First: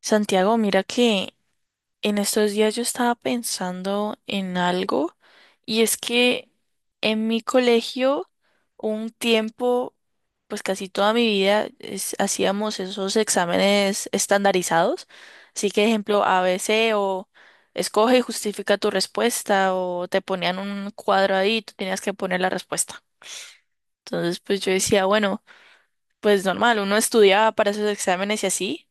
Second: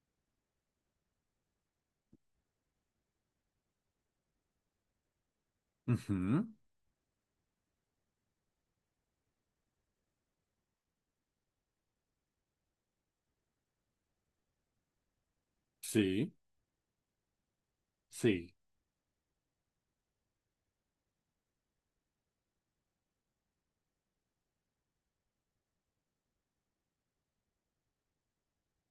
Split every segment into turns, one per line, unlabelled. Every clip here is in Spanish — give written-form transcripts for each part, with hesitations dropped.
Santiago, mira que en estos días yo estaba pensando en algo y es
Ujú,
que en mi colegio un tiempo, pues casi toda mi vida, hacíamos esos exámenes estandarizados. Así que, ejemplo,
sí,
A B C o escoge y
sí,
justifica tu respuesta o te ponían un cuadro ahí y tú tenías que poner la respuesta. Entonces, pues yo decía, bueno, pues normal, uno estudiaba para esos exámenes y así.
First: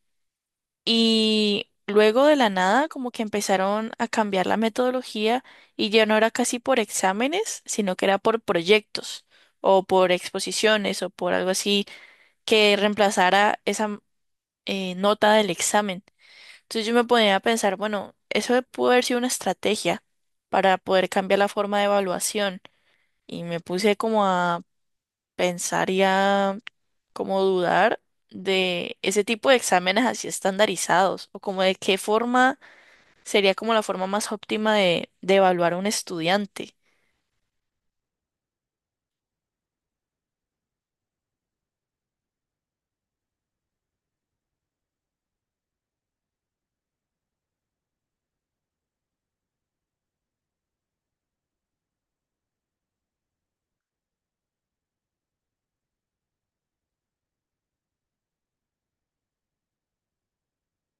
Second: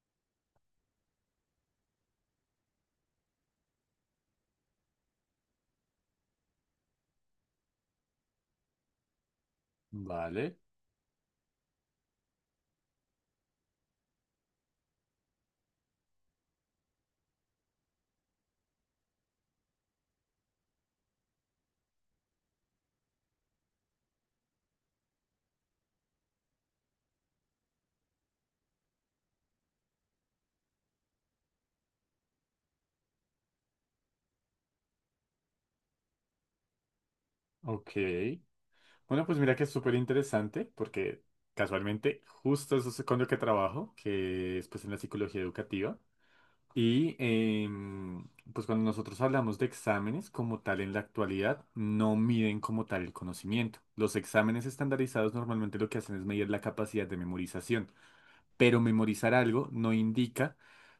Y luego de la nada, como que empezaron a cambiar la metodología y ya no era casi por exámenes, sino que era por proyectos o por
vale,
exposiciones o por algo así que reemplazara esa nota del examen. Entonces yo me ponía a pensar, bueno, eso pudo haber sido una estrategia para poder cambiar la forma de evaluación y me puse como a pensar y a como dudar de ese tipo de exámenes así estandarizados o como de qué forma sería como la forma más óptima de evaluar a un estudiante.
ok. Bueno, pues mira que es súper interesante porque casualmente justo eso es con lo que trabajo, que es pues en la psicología educativa. Y em, pues cuando nosotros hablamos de exámenes como tal en la actualidad, no miden como tal el conocimiento. Los exámenes estandarizados normalmente lo que hacen es medir la capacidad de memorización. Pero memorizar algo no indica,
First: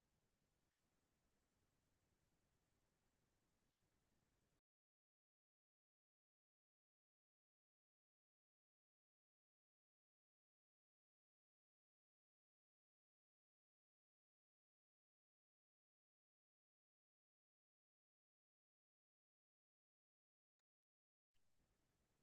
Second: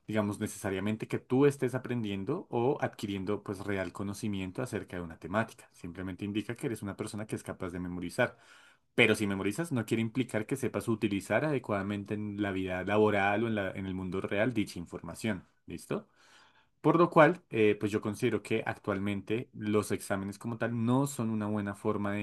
digamos, necesariamente que tú estés aprendiendo o adquiriendo pues real conocimiento acerca de una temática. Simplemente indica que eres una persona que es capaz de memorizar. Pero si memorizas, no quiere implicar que sepas utilizar adecuadamente en la vida laboral o en el mundo real dicha información. ¿Listo? Por lo cual, pues yo considero que actualmente los exámenes como tal no son una buena forma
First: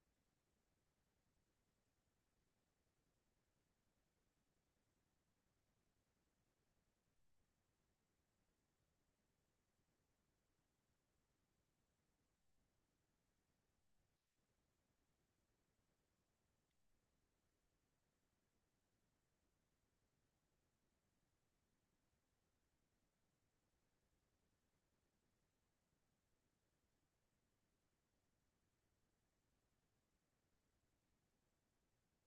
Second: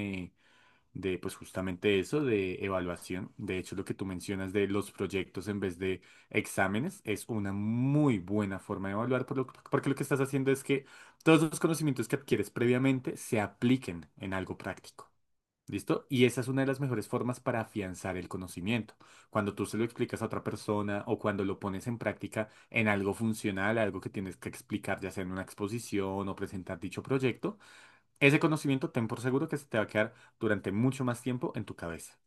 de, pues, justamente eso, de evaluación. De hecho, lo que tú mencionas de los proyectos en vez de exámenes es una muy buena forma de evaluar, porque lo que estás haciendo es que todos los conocimientos que adquieres previamente se apliquen en algo práctico. ¿Listo? Y esa es una de las mejores formas para afianzar el conocimiento. Cuando tú se lo explicas a otra persona o cuando lo pones en práctica en algo funcional, algo que tienes que explicar, ya sea en una exposición o presentar dicho proyecto, ese conocimiento ten por seguro que se te va a quedar durante mucho más tiempo en tu cabeza.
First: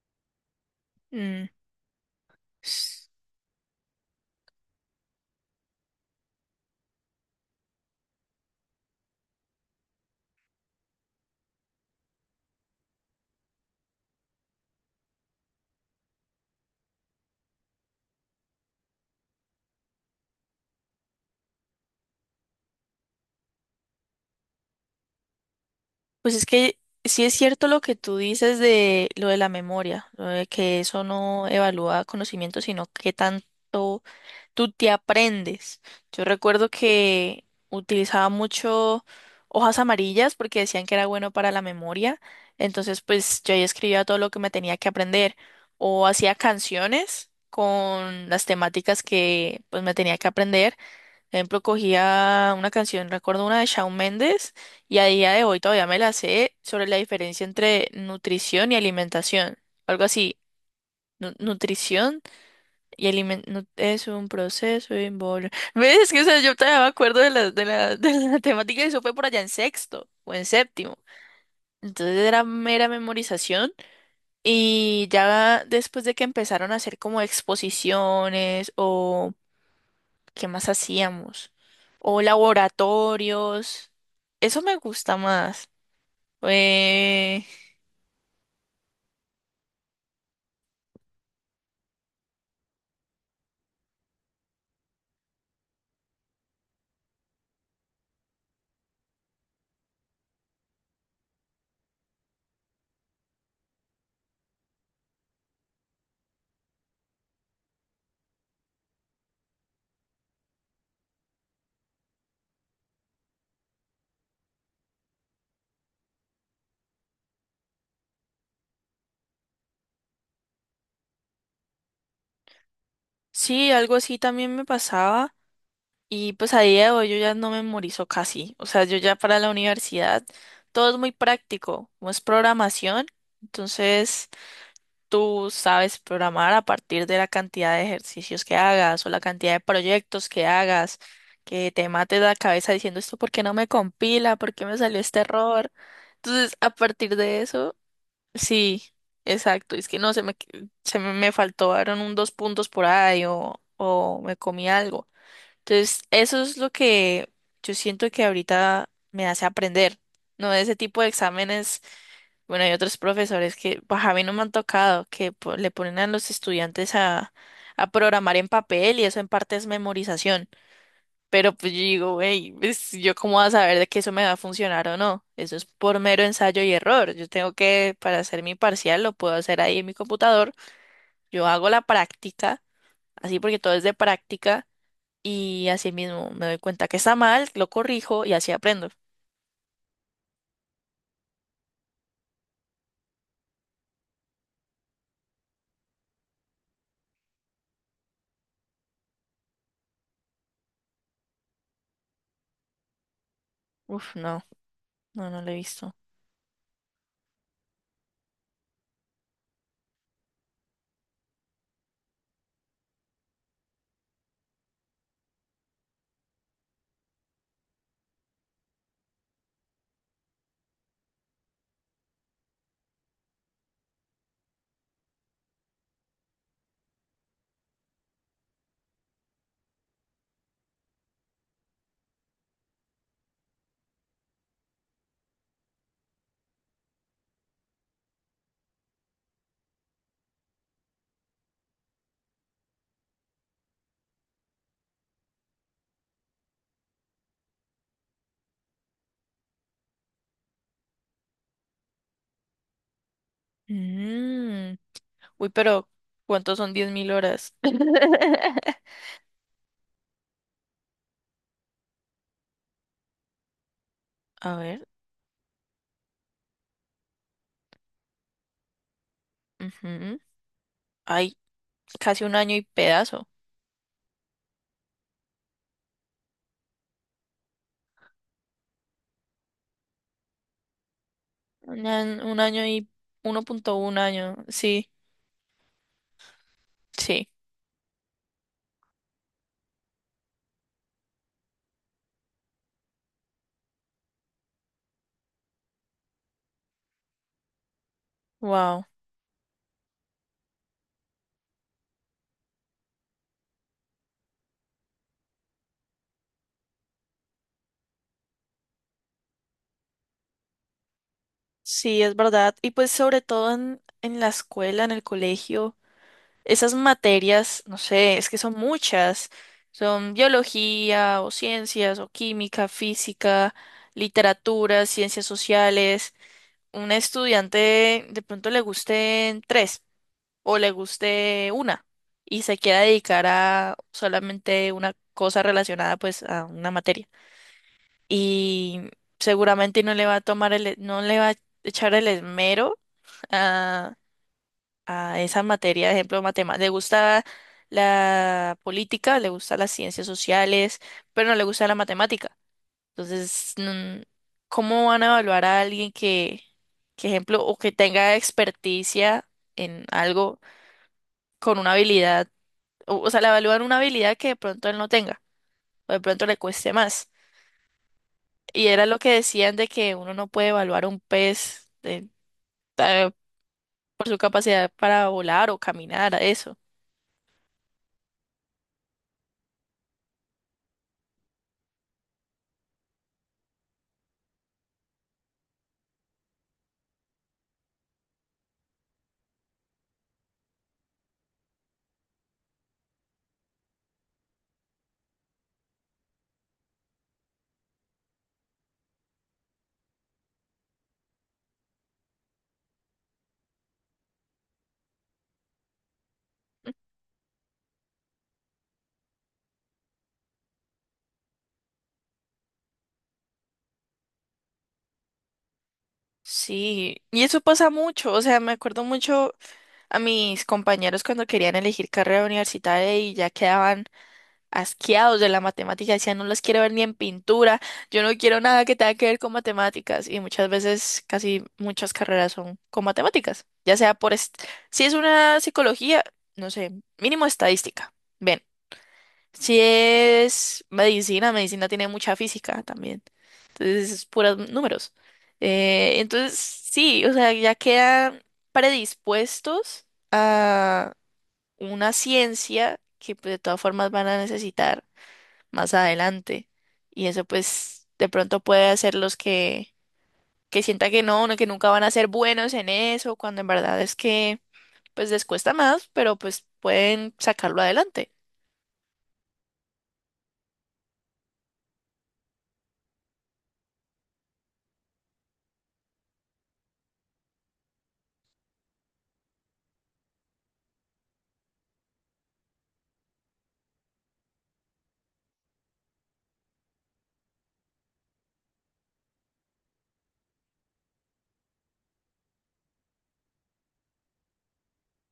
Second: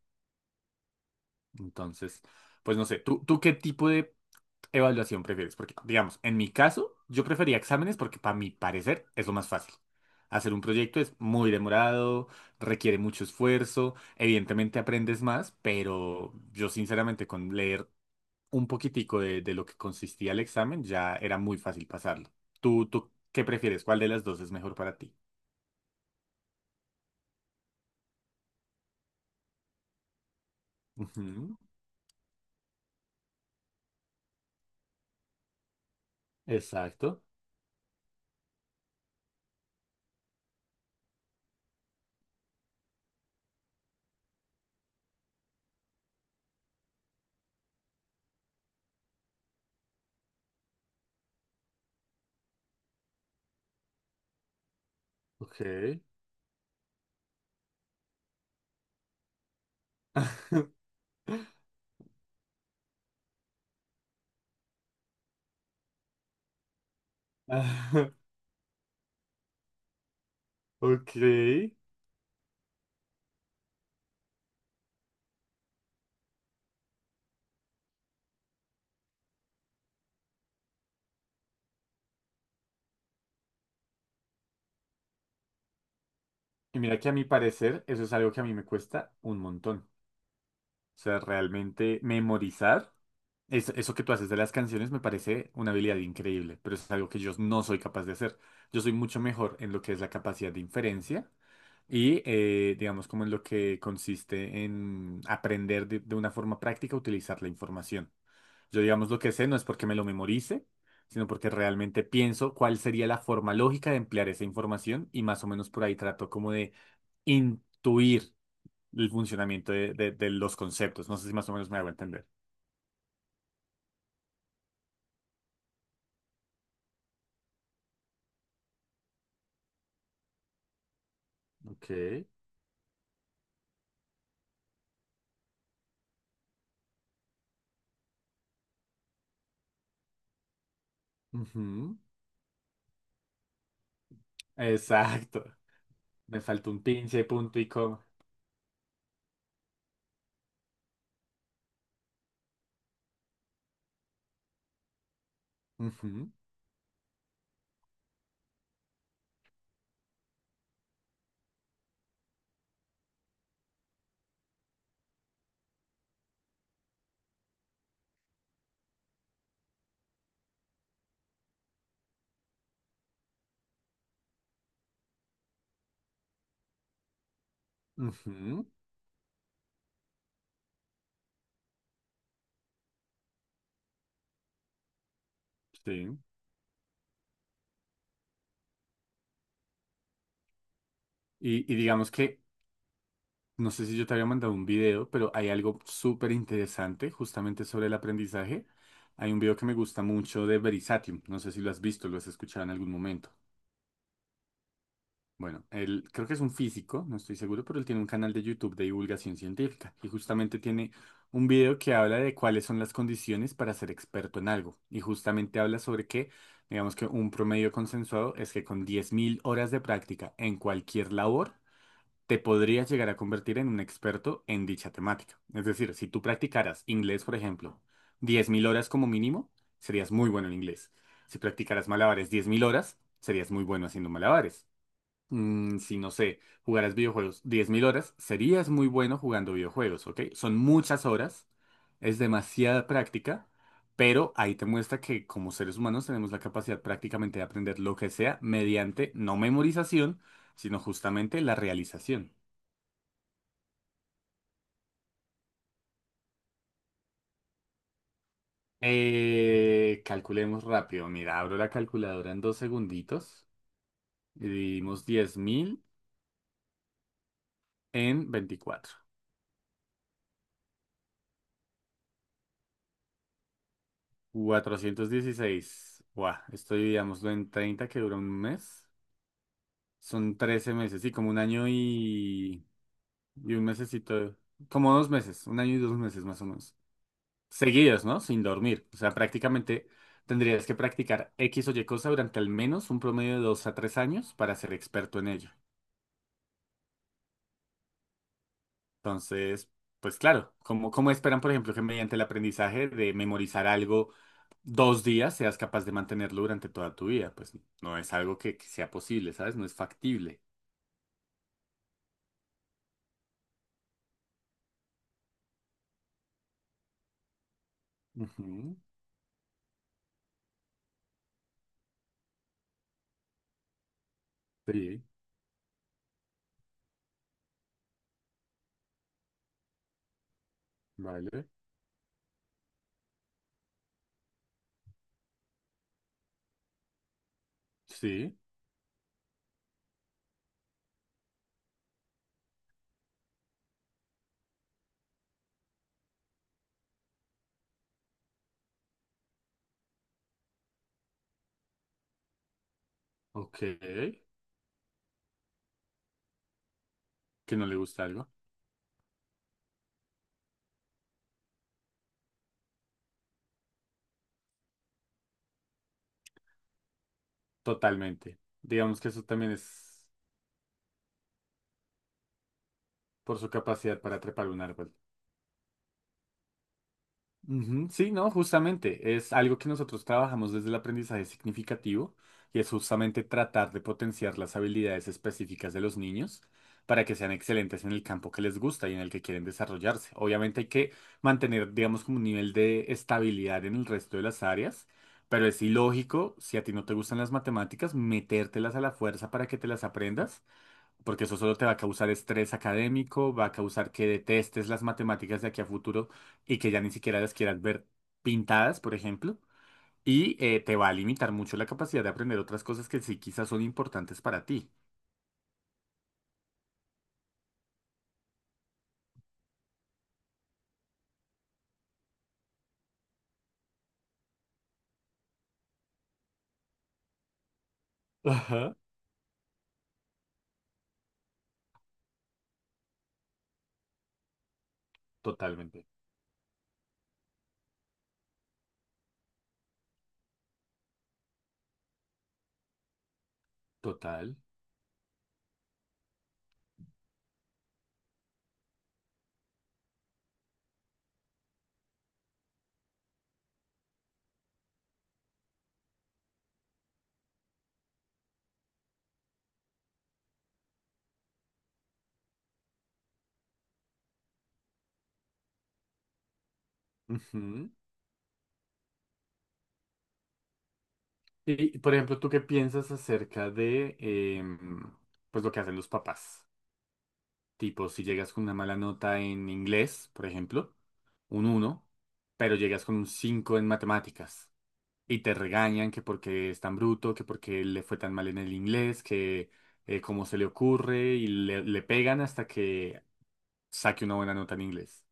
Mm,
Entonces, pues no sé,
s-
¿tú qué tipo de evaluación prefieres? Porque, digamos, en mi caso, yo prefería exámenes porque para mi parecer es lo más fácil. Hacer un proyecto es muy demorado, requiere mucho esfuerzo, evidentemente aprendes más, pero yo sinceramente con leer un poquitico de lo que consistía el examen ya era muy fácil pasarlo. ¿Tú qué prefieres? ¿Cuál de las dos es mejor para ti?
Pues es que sí es cierto lo que tú dices de lo de la memoria, lo de que eso no
Ujú,
evalúa conocimiento, sino qué tanto tú te aprendes. Yo recuerdo
exacto.
que utilizaba mucho hojas amarillas porque decían que era bueno para la memoria, entonces pues yo ahí escribía todo lo que me tenía que aprender o hacía canciones con las temáticas que pues me tenía que aprender. Ejemplo, cogía una canción, recuerdo una de Shawn Mendes, y a día de hoy
Ok.
todavía me la sé sobre la diferencia entre nutrición y alimentación. Algo así. Nutrición y alimentación es un proceso involucrado. ¿Ves? Es que, o sea, yo todavía me acuerdo de
Ah,
de la temática y eso fue por allá en sexto o en séptimo.
ok. Y
Entonces era mera memorización y ya después de que empezaron a hacer como exposiciones o ¿qué más hacíamos? O laboratorios. Eso me gusta más.
mira que a mi
Eh,
parecer eso es algo que a mí me cuesta un montón. O sea, realmente memorizar, eso que tú haces de las canciones me parece una habilidad increíble, pero es algo que yo no soy capaz de hacer. Yo soy mucho mejor en lo que es la capacidad de inferencia. Y digamos como en lo que consiste en aprender de una forma práctica a utilizar la información. Yo, digamos, lo que sé no es porque me lo memorice, sino porque realmente pienso cuál sería la forma lógica de emplear esa información y más o menos por ahí trato como de intuir el funcionamiento de, de los conceptos. No sé si más o menos me hago entender.
sí, algo así también me pasaba. Y pues a día de hoy yo ya no memorizo casi. O sea, yo ya para la universidad todo es muy
Ok.
práctico, como es programación. Entonces, tú sabes programar a partir de la cantidad de ejercicios que hagas o la cantidad de proyectos que hagas, que te
Ujú.
mates la cabeza diciendo esto porque no me compila, por qué me salió este
Exacto.
error.
Me
Entonces,
faltó
a
un
partir
pinche
de
punto y
eso,
coma.
sí, exacto. Es que no, me faltó, eran un dos puntos por ahí o me comí algo. Entonces,
Ujú,
eso es lo que yo siento que ahorita me hace aprender, ¿no? Ese tipo de exámenes, bueno, hay otros profesores que, pues a mí no me han tocado, que le ponen a los estudiantes a programar en papel y eso en parte es memorización. Pero pues yo digo, hey, ¿yo cómo voy a saber de que eso me va a funcionar o no? Eso es por mero ensayo y error. Yo tengo que, para hacer mi
ujú,
parcial, lo puedo hacer ahí en mi computador. Yo hago la práctica, así porque todo es de práctica y así
sí.
mismo me doy cuenta que está mal, lo corrijo y así aprendo.
Y digamos que no sé si yo te había mandado un video, pero hay algo súper interesante justamente sobre el aprendizaje. Hay un video que me gusta mucho de Verisatium. No sé si lo has visto, lo has escuchado en algún momento.
Uf, no, no, no lo he
Bueno,
visto.
él creo que es un físico, no estoy seguro, pero él tiene un canal de YouTube de divulgación científica y justamente tiene un video que habla de cuáles son las condiciones para ser experto en algo. Y justamente habla sobre que, digamos, que un promedio consensuado es que con 10.000 horas de práctica en cualquier labor, te podrías llegar a convertir en un experto en dicha temática. Es decir, si tú practicaras inglés, por ejemplo, 10.000 horas como mínimo, serías muy bueno en inglés. Si practicaras malabares 10.000 horas, serías muy bueno haciendo malabares. Si no sé, jugaras videojuegos 10.000 horas, serías muy bueno jugando videojuegos, ¿ok? Son muchas horas, es demasiada práctica, pero ahí te muestra que como seres humanos tenemos la capacidad prácticamente de aprender lo que sea mediante no memorización, sino justamente la realización.
Mm, Uy, pero ¿cuántos son 10.000 horas?
Calculemos rápido. Mira, abro la calculadora en dos segunditos y
A ver,
dividimos 10.000 en 24.
ujú, ay, casi un año y pedazo.
416. Buah, esto dividámoslo en 30 que dura un mes. Son 13 meses, sí, como un año
Un año
y,
y
y un
1,1 año,
mesecito.
sí,
Como 2 meses, un año y 2 meses más o menos.
sí,
Seguidos, ¿no? Sin dormir. O sea, prácticamente tendrías que practicar X o Y cosa durante al menos un promedio de 2 a 3 años para ser experto en ello.
wow.
Entonces, pues claro, ¿cómo esperan, por ejemplo, que mediante el aprendizaje de memorizar algo 2 días seas capaz de mantenerlo durante toda tu vida? Pues no es algo que sea posible, ¿sabes? No es factible.
Sí, es verdad. Y pues sobre todo en la escuela, en el colegio. Esas materias, no sé, es que son
Ujú,
muchas. Son biología o ciencias o química, física, literatura,
sí,
ciencias sociales. Un estudiante de pronto le gusten tres o le
vale.
guste una y se quiera dedicar a solamente una cosa relacionada pues a una materia.
Sí,
Y seguramente no le va a tomar el, no le va a echar el esmero a esa materia, de ejemplo, matemáticas. Le gusta la política, le gusta las ciencias sociales, pero no le gusta la matemática. Entonces,
ok. Que
¿cómo van a evaluar a alguien que ejemplo, o
no
que
le gusta
tenga
algo.
experticia en algo con una habilidad? O sea, le evalúan una habilidad que de pronto él no tenga, o de pronto le cueste más.
Totalmente.
Y era lo
Digamos que
que
eso también
decían de que
es
uno no puede evaluar a un pez eh,
por su capacidad
por su
para trepar un
capacidad
árbol.
para volar o caminar, a eso.
Ujú, sí, no, justamente es algo que nosotros trabajamos desde el aprendizaje significativo y es justamente tratar de potenciar las habilidades específicas de los niños para que sean excelentes en el campo que les gusta y en el que quieren desarrollarse. Obviamente hay que mantener, digamos, como un nivel de estabilidad en el resto de las áreas, pero es ilógico, si a ti no te gustan las matemáticas, metértelas a la fuerza para que te las aprendas porque eso solo te va a causar estrés académico, va a causar que detestes las matemáticas de aquí a futuro y que ya ni siquiera las quieras ver pintadas, por ejemplo, y te va a limitar mucho la capacidad de aprender otras cosas que sí quizás son importantes para ti.
Sí, y eso pasa mucho, o sea, me acuerdo mucho a mis compañeros cuando querían elegir carrera universitaria y ya quedaban asqueados de la matemática, decían, no las quiero ver ni en pintura, yo no quiero nada que
Ajá.
tenga que ver con matemáticas, y muchas veces casi muchas carreras son con matemáticas, ya sea por, si es una
Totalmente.
psicología, no sé, mínimo estadística. Ven. Si es medicina, medicina tiene mucha física también. Entonces, es
Total.
puros números. Entonces, sí, o sea, ya quedan predispuestos a una ciencia que pues, de todas formas van a necesitar más adelante. Y eso pues de pronto puede hacerlos que sienta que no, no, que nunca van a ser buenos en eso, cuando en verdad es que pues les cuesta más, pero pues pueden sacarlo
Ujú.
adelante.
Y, por ejemplo, ¿tú qué piensas acerca de em, pues lo que hacen los papás? Tipo, si llegas con una mala nota en inglés, por ejemplo, un uno, pero llegas con un 5 en matemáticas, y te regañan que porque es tan bruto, que porque le fue tan mal en el inglés, que cómo se le ocurre y le pegan hasta que saque una buena nota en inglés.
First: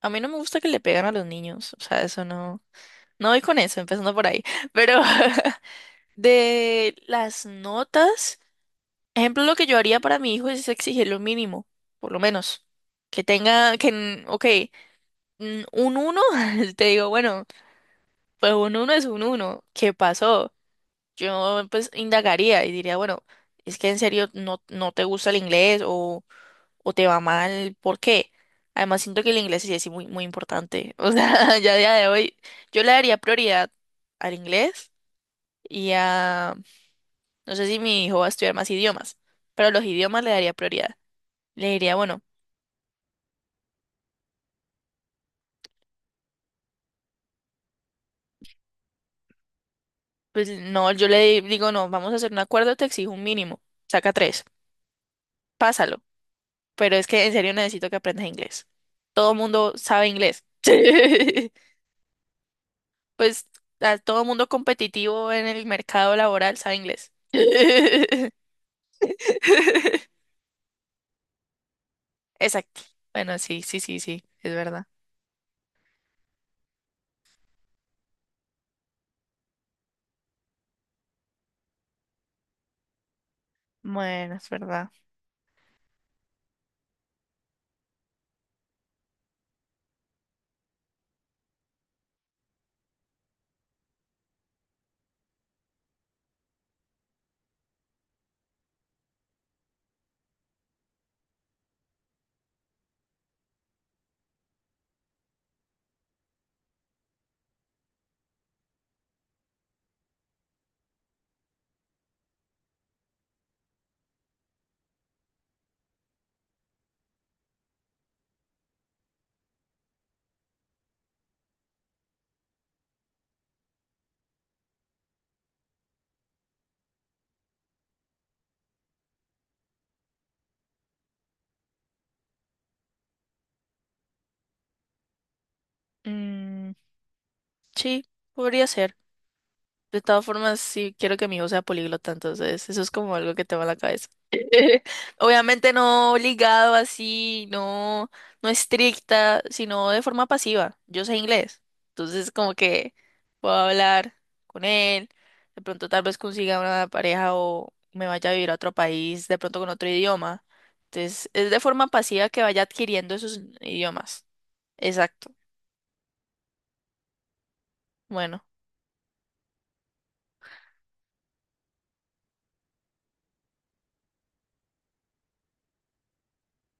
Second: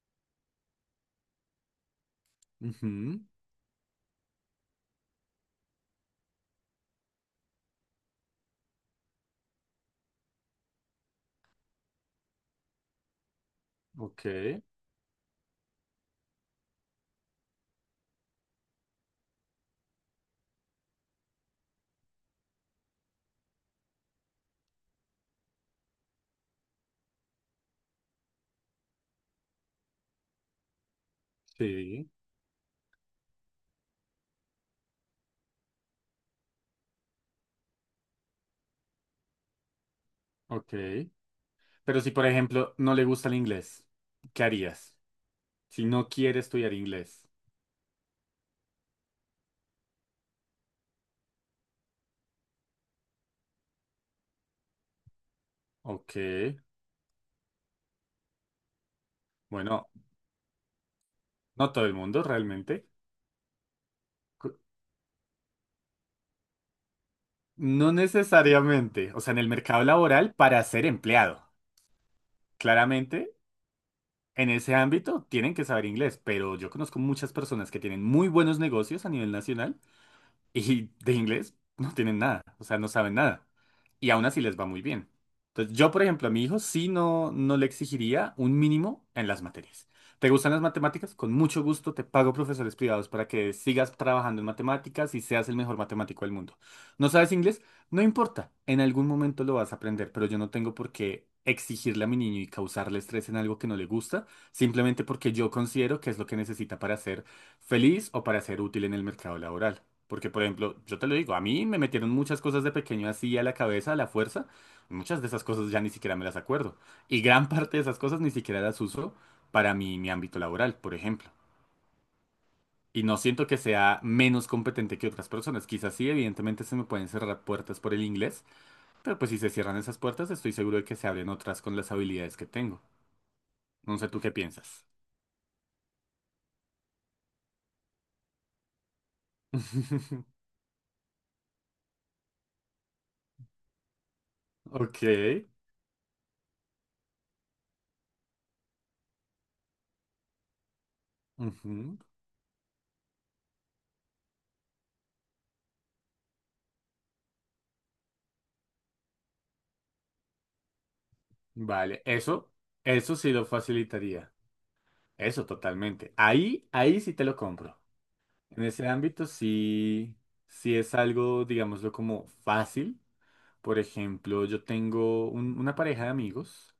A mí no me gusta que le pegan a los niños, o sea, eso no,
Ujú,
no voy con eso, empezando por ahí. Pero de las notas, ejemplo, lo que yo haría para mi hijo es exigir lo mínimo, por lo menos. Que tenga, que,
ok,
ok, un uno, te digo, bueno, pues un uno es un uno. ¿Qué pasó? Yo pues indagaría y diría, bueno, es que en serio no, no te gusta el inglés o te va mal, ¿por qué? Además, siento que el inglés sí es muy, muy importante. O sea, ya a día de
sí,
hoy, yo le daría prioridad al inglés y a, no sé si mi hijo va a estudiar más idiomas, pero a los idiomas le daría
ok.
prioridad. Le diría,
Pero si,
bueno,
por ejemplo, no le gusta el inglés, ¿qué harías? Si no quiere estudiar inglés.
pues no, yo le digo, no, vamos a hacer un acuerdo, te exijo un mínimo, saca tres, pásalo,
Ok,
pero es que en serio necesito que aprendas inglés. Todo el mundo
bueno,
sabe inglés.
no todo el mundo realmente.
Pues a todo mundo
Cu-
competitivo en el mercado laboral sabe inglés.
No necesariamente. O sea, en el mercado laboral para ser empleado.
Exacto.
Claramente.
Bueno, sí, sí, sí, sí,
En
es
ese
verdad.
ámbito tienen que saber inglés, pero yo conozco muchas personas que tienen muy buenos negocios a nivel nacional y de inglés no tienen nada, o sea, no saben nada. Y aún
Bueno,
así
es
les va muy
verdad.
bien. Entonces, yo, por ejemplo, a mi hijo sí no le exigiría un mínimo en las materias. ¿Te gustan las matemáticas? Con mucho gusto te pago profesores privados para que sigas trabajando en matemáticas y seas el mejor matemático del mundo. ¿No sabes inglés? No importa, en algún momento lo vas a aprender, pero yo no tengo por qué exigirle a mi niño y causarle estrés en algo que no le gusta, simplemente porque yo considero que es lo que necesita para ser feliz o para ser útil en el mercado laboral. Porque, por ejemplo, yo te lo digo, a mí me metieron muchas cosas de pequeño así a la cabeza, a la fuerza. Muchas de esas cosas ya ni siquiera me las acuerdo. Y gran parte de esas cosas ni siquiera las uso para mi ámbito laboral, por ejemplo. Y no siento que sea menos competente que otras personas. Quizás sí, evidentemente se me pueden cerrar puertas por el inglés, pero pues si se cierran esas puertas, estoy seguro de que se abren otras con las habilidades que tengo. No sé tú qué piensas.
Mm, sí, podría ser. De todas formas, sí quiero que mi hijo sea políglota, entonces eso es como algo que tengo en la cabeza.
Ok.
Obviamente no obligado así, no, no estricta, sino de forma pasiva. Yo sé inglés,
Ujú.
entonces como que puedo hablar con él, de pronto tal vez consiga una pareja o me vaya a vivir a otro país, de pronto con otro idioma. Entonces es de forma
Vale,
pasiva que
eso,
vaya adquiriendo
eso sí
esos
lo
idiomas.
facilitaría.
Exacto.
Eso totalmente. Ahí, ahí sí te lo compro.
Bueno,
En ese ámbito sí, sí es algo, digámoslo, como fácil. Por ejemplo, yo tengo una pareja de amigos,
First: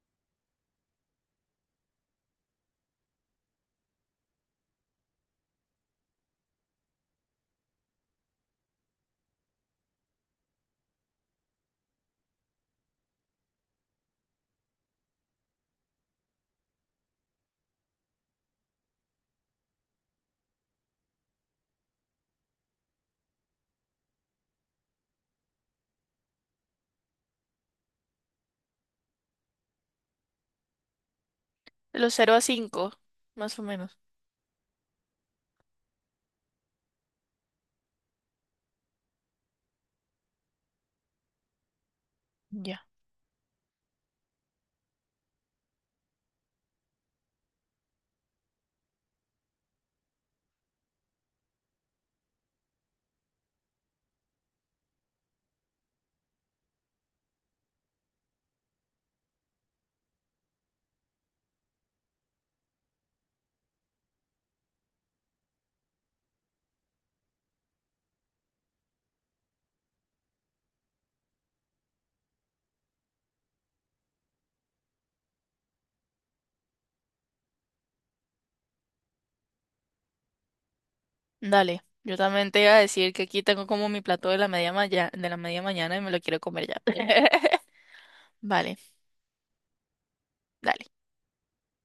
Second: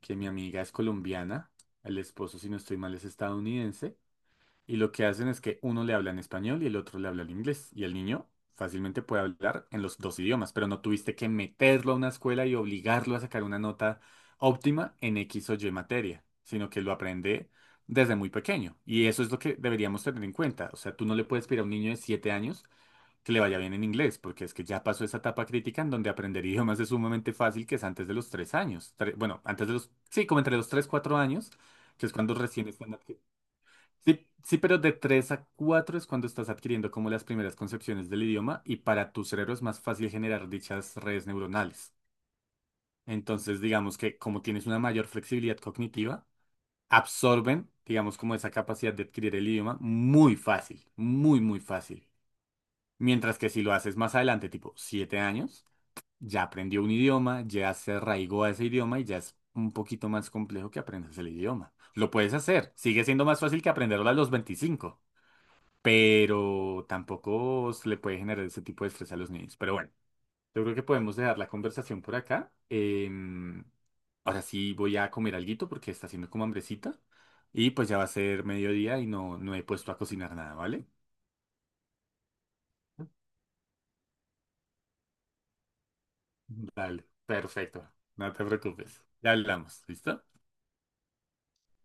que mi amiga es colombiana, el esposo, si no estoy mal, es estadounidense. Y lo que hacen es que uno le habla en español y el otro le habla en inglés. Y el niño fácilmente puede hablar en los dos idiomas, pero no tuviste que meterlo a una escuela y obligarlo a sacar una nota óptima en X o Y materia, sino que lo aprende desde muy pequeño. Y eso es lo que deberíamos tener en cuenta. O sea, tú no le puedes pedir a un niño de 7 años que le vaya bien en inglés, porque es que ya pasó esa etapa crítica en donde aprender idiomas es sumamente fácil, que es antes de los 3 años. Bueno, antes de los... Sí, como entre los 3 4 años,
de
que
los
es
cero
cuando
a
recién
5
están...
más o menos.
Sí, sí, pero de 3 a 4 es cuando estás adquiriendo como las primeras concepciones del idioma y para tu cerebro es más fácil generar dichas redes neuronales.
Ya.
Entonces, digamos que como tienes una mayor flexibilidad cognitiva, absorben, digamos, como esa capacidad de adquirir el idioma muy fácil, muy, muy fácil. Mientras que si lo haces más adelante, tipo 7 años, ya aprendió un idioma, ya se arraigó a ese idioma y ya es un poquito más complejo que aprendas el idioma. Lo puedes hacer, sigue siendo más fácil que aprenderlo a los 25, pero tampoco se le puede generar ese tipo de estrés a los niños. Pero bueno, yo creo que podemos dejar la conversación por acá. Ahora sí voy a comer alguito porque está haciendo como hambrecita. Y pues ya va a ser mediodía y no he puesto a cocinar nada, ¿vale?
Dale, yo también te iba a decir que aquí tengo como mi plato de la media, de la media mañana y me lo quiero comer ya.
Dale, perfecto. No te
Vale,
preocupes. Ya hablamos, ¿listo?
dale.